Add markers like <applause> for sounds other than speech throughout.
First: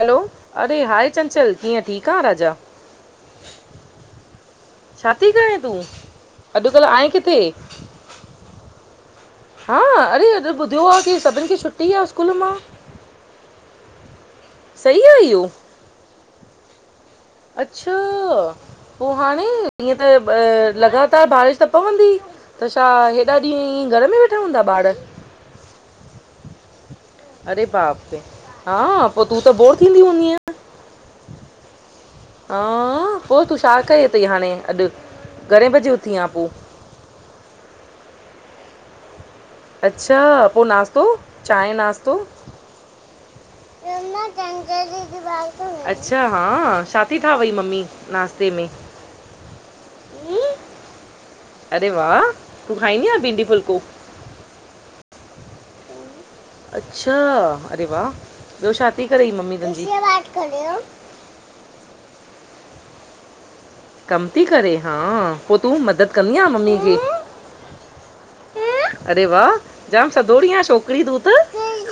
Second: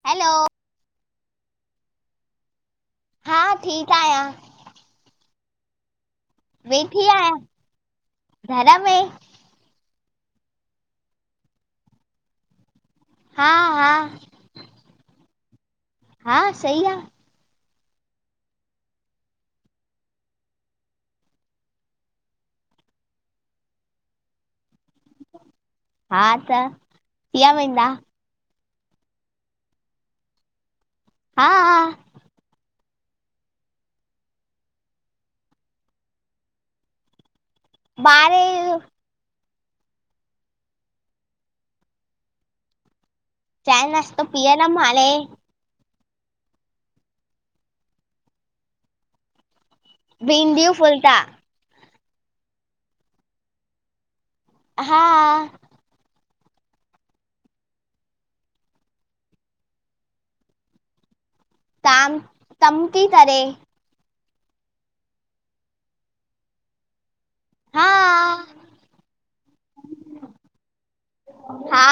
Hello hello, अरे hi Chanchal कीअं ठीक आहे राजा? हा ठीक आहियां। छाती करें तूं? अॼुकल्ह वेठी आहे किथे आहियां घर में हा? अरे अॼ ॿुधयो आ की सभिन खे छुटी आ स्कूल मां? हा हा सही आ इहो? हा सही आ। अच्छा पो हाणे हीअं त लॻातार बारिश त पवंदी? त छा हेॾा ॾींहं इयं घर में वेठा हूंदा ॿार? हा त थी अरे वेंदा बाप रे! हा पो तूं त बोर थींदी हूंदीअ? हा हा हां पो तूं छा कयो तई हाणे अॼ घणे बजे उथी आं पो? ॿारहें अच्छा पो नास्तो चाय नास्तो? चांहि नाश्तो पीअंदमि हाणे, <unintelligible> अच्छा हा छा थी ठावई मम्मी नाश्ते में? भिडियूं फुलता। अरे वाह! तूं खाईंदी आ भिंडी फुलको? हा अच्छा अरे वाह! ॿियो छा थी करई मम्मी तुंहिंजी? ताम तम ती करे। कम थी करे हां पो तूं मदद कंदी आं मम्मी खे? हा अरे वाह! जाम सदोरी आं छोकरी तू त। हा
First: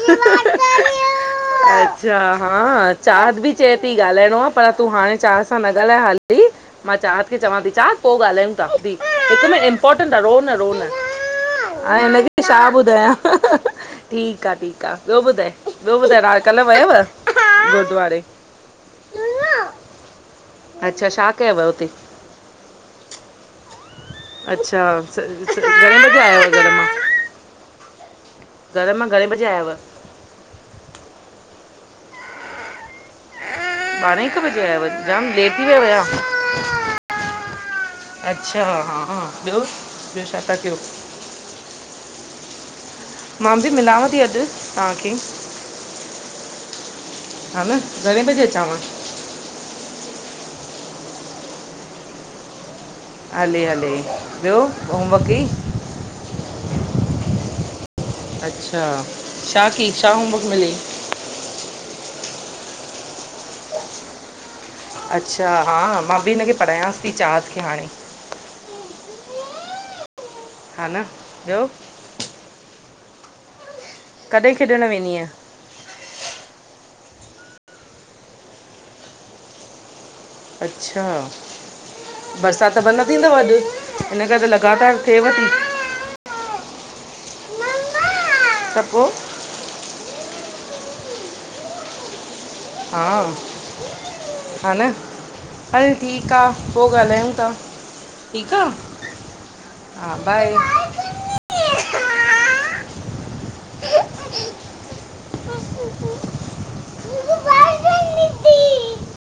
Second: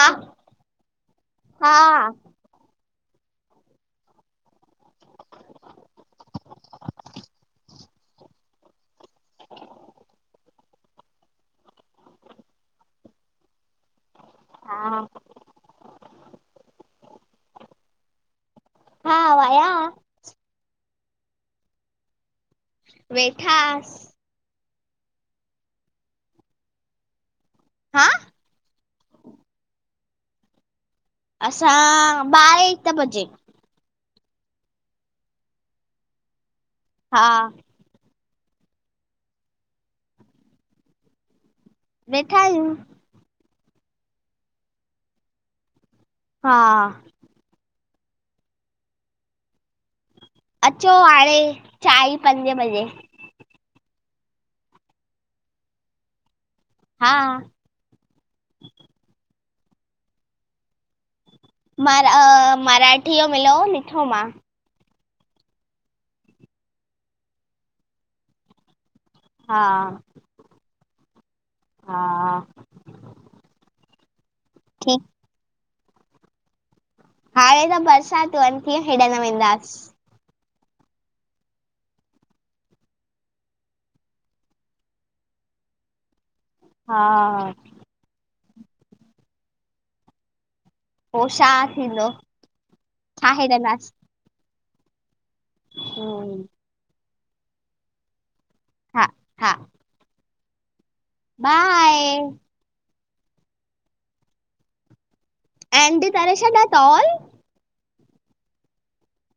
हा अच्छा हा चाहत बि चए थी ॻाल्हाइणो आहे पर तूं हाणे चाहत सां न ॻाल्हाए हाली। मां चाहत खे चवां थी चाहत पो ॻाल्हायूं ता हिक मिन्ट इम्पोर्टेंट आ रो न रो न। ह हिनखे छा ॿुधायां ठीक आ ठीक हा आहे ॿियो ॿुधाए ॿियो ॿुधाए रा कल्ह वयव गुरुद्वारे? हा वया वा। अच्छा छा कयव हुते? वेठा अस् अच्छा, स स, घणे बजे आया आहियो घर मां? हां। घर मां घणे बजे आयव? असां, ॿारहें हिकु बजे। ॿारहें हिक बजे आयव?, जाम लेट थी वया हुया। हा। अच्छा हां, ॿियो, ॿियो छा था कियो? वेठा आहियूं। मां बि मिलांव थी अॼु, तव्हांखे। हा। ह न, घणे बजे अचांव? अचो हाणे, चांईं पंजे बजे। हले, हले, ॿियो होमवर्क कयई? हा। अच्छा, छा कयई, छा होमवर्क मिल्यई? म र अ मराठी यो मिलो लिख्यो मां। अच्छा हा, मां बि हिनखे पढ़ायांसि थी चार थिया हाणे। हा, हा न ॿियो हा। कॾहिं, खेॾणु ठीकु वेंदीय? हाणे त बरसात थीअं हेॾणु वञीदास्। <unintelligible> अच्छा। बरसाति त बंदि न थींदव अॼु, हिन करे त लॻातार थिएव थी। हा। त पोइ। पोइ शा थींदो? हा, छा हेॾंदासीं ह न, हल ठीकु हम्म आह। पो ॻाल्हायूं था, ठीक आह, हा हा हा बाए। बाए। ऐं एंडी तारा छाॾा तॉल। <unintelligible> मूंखे बाल्टी ॾिनी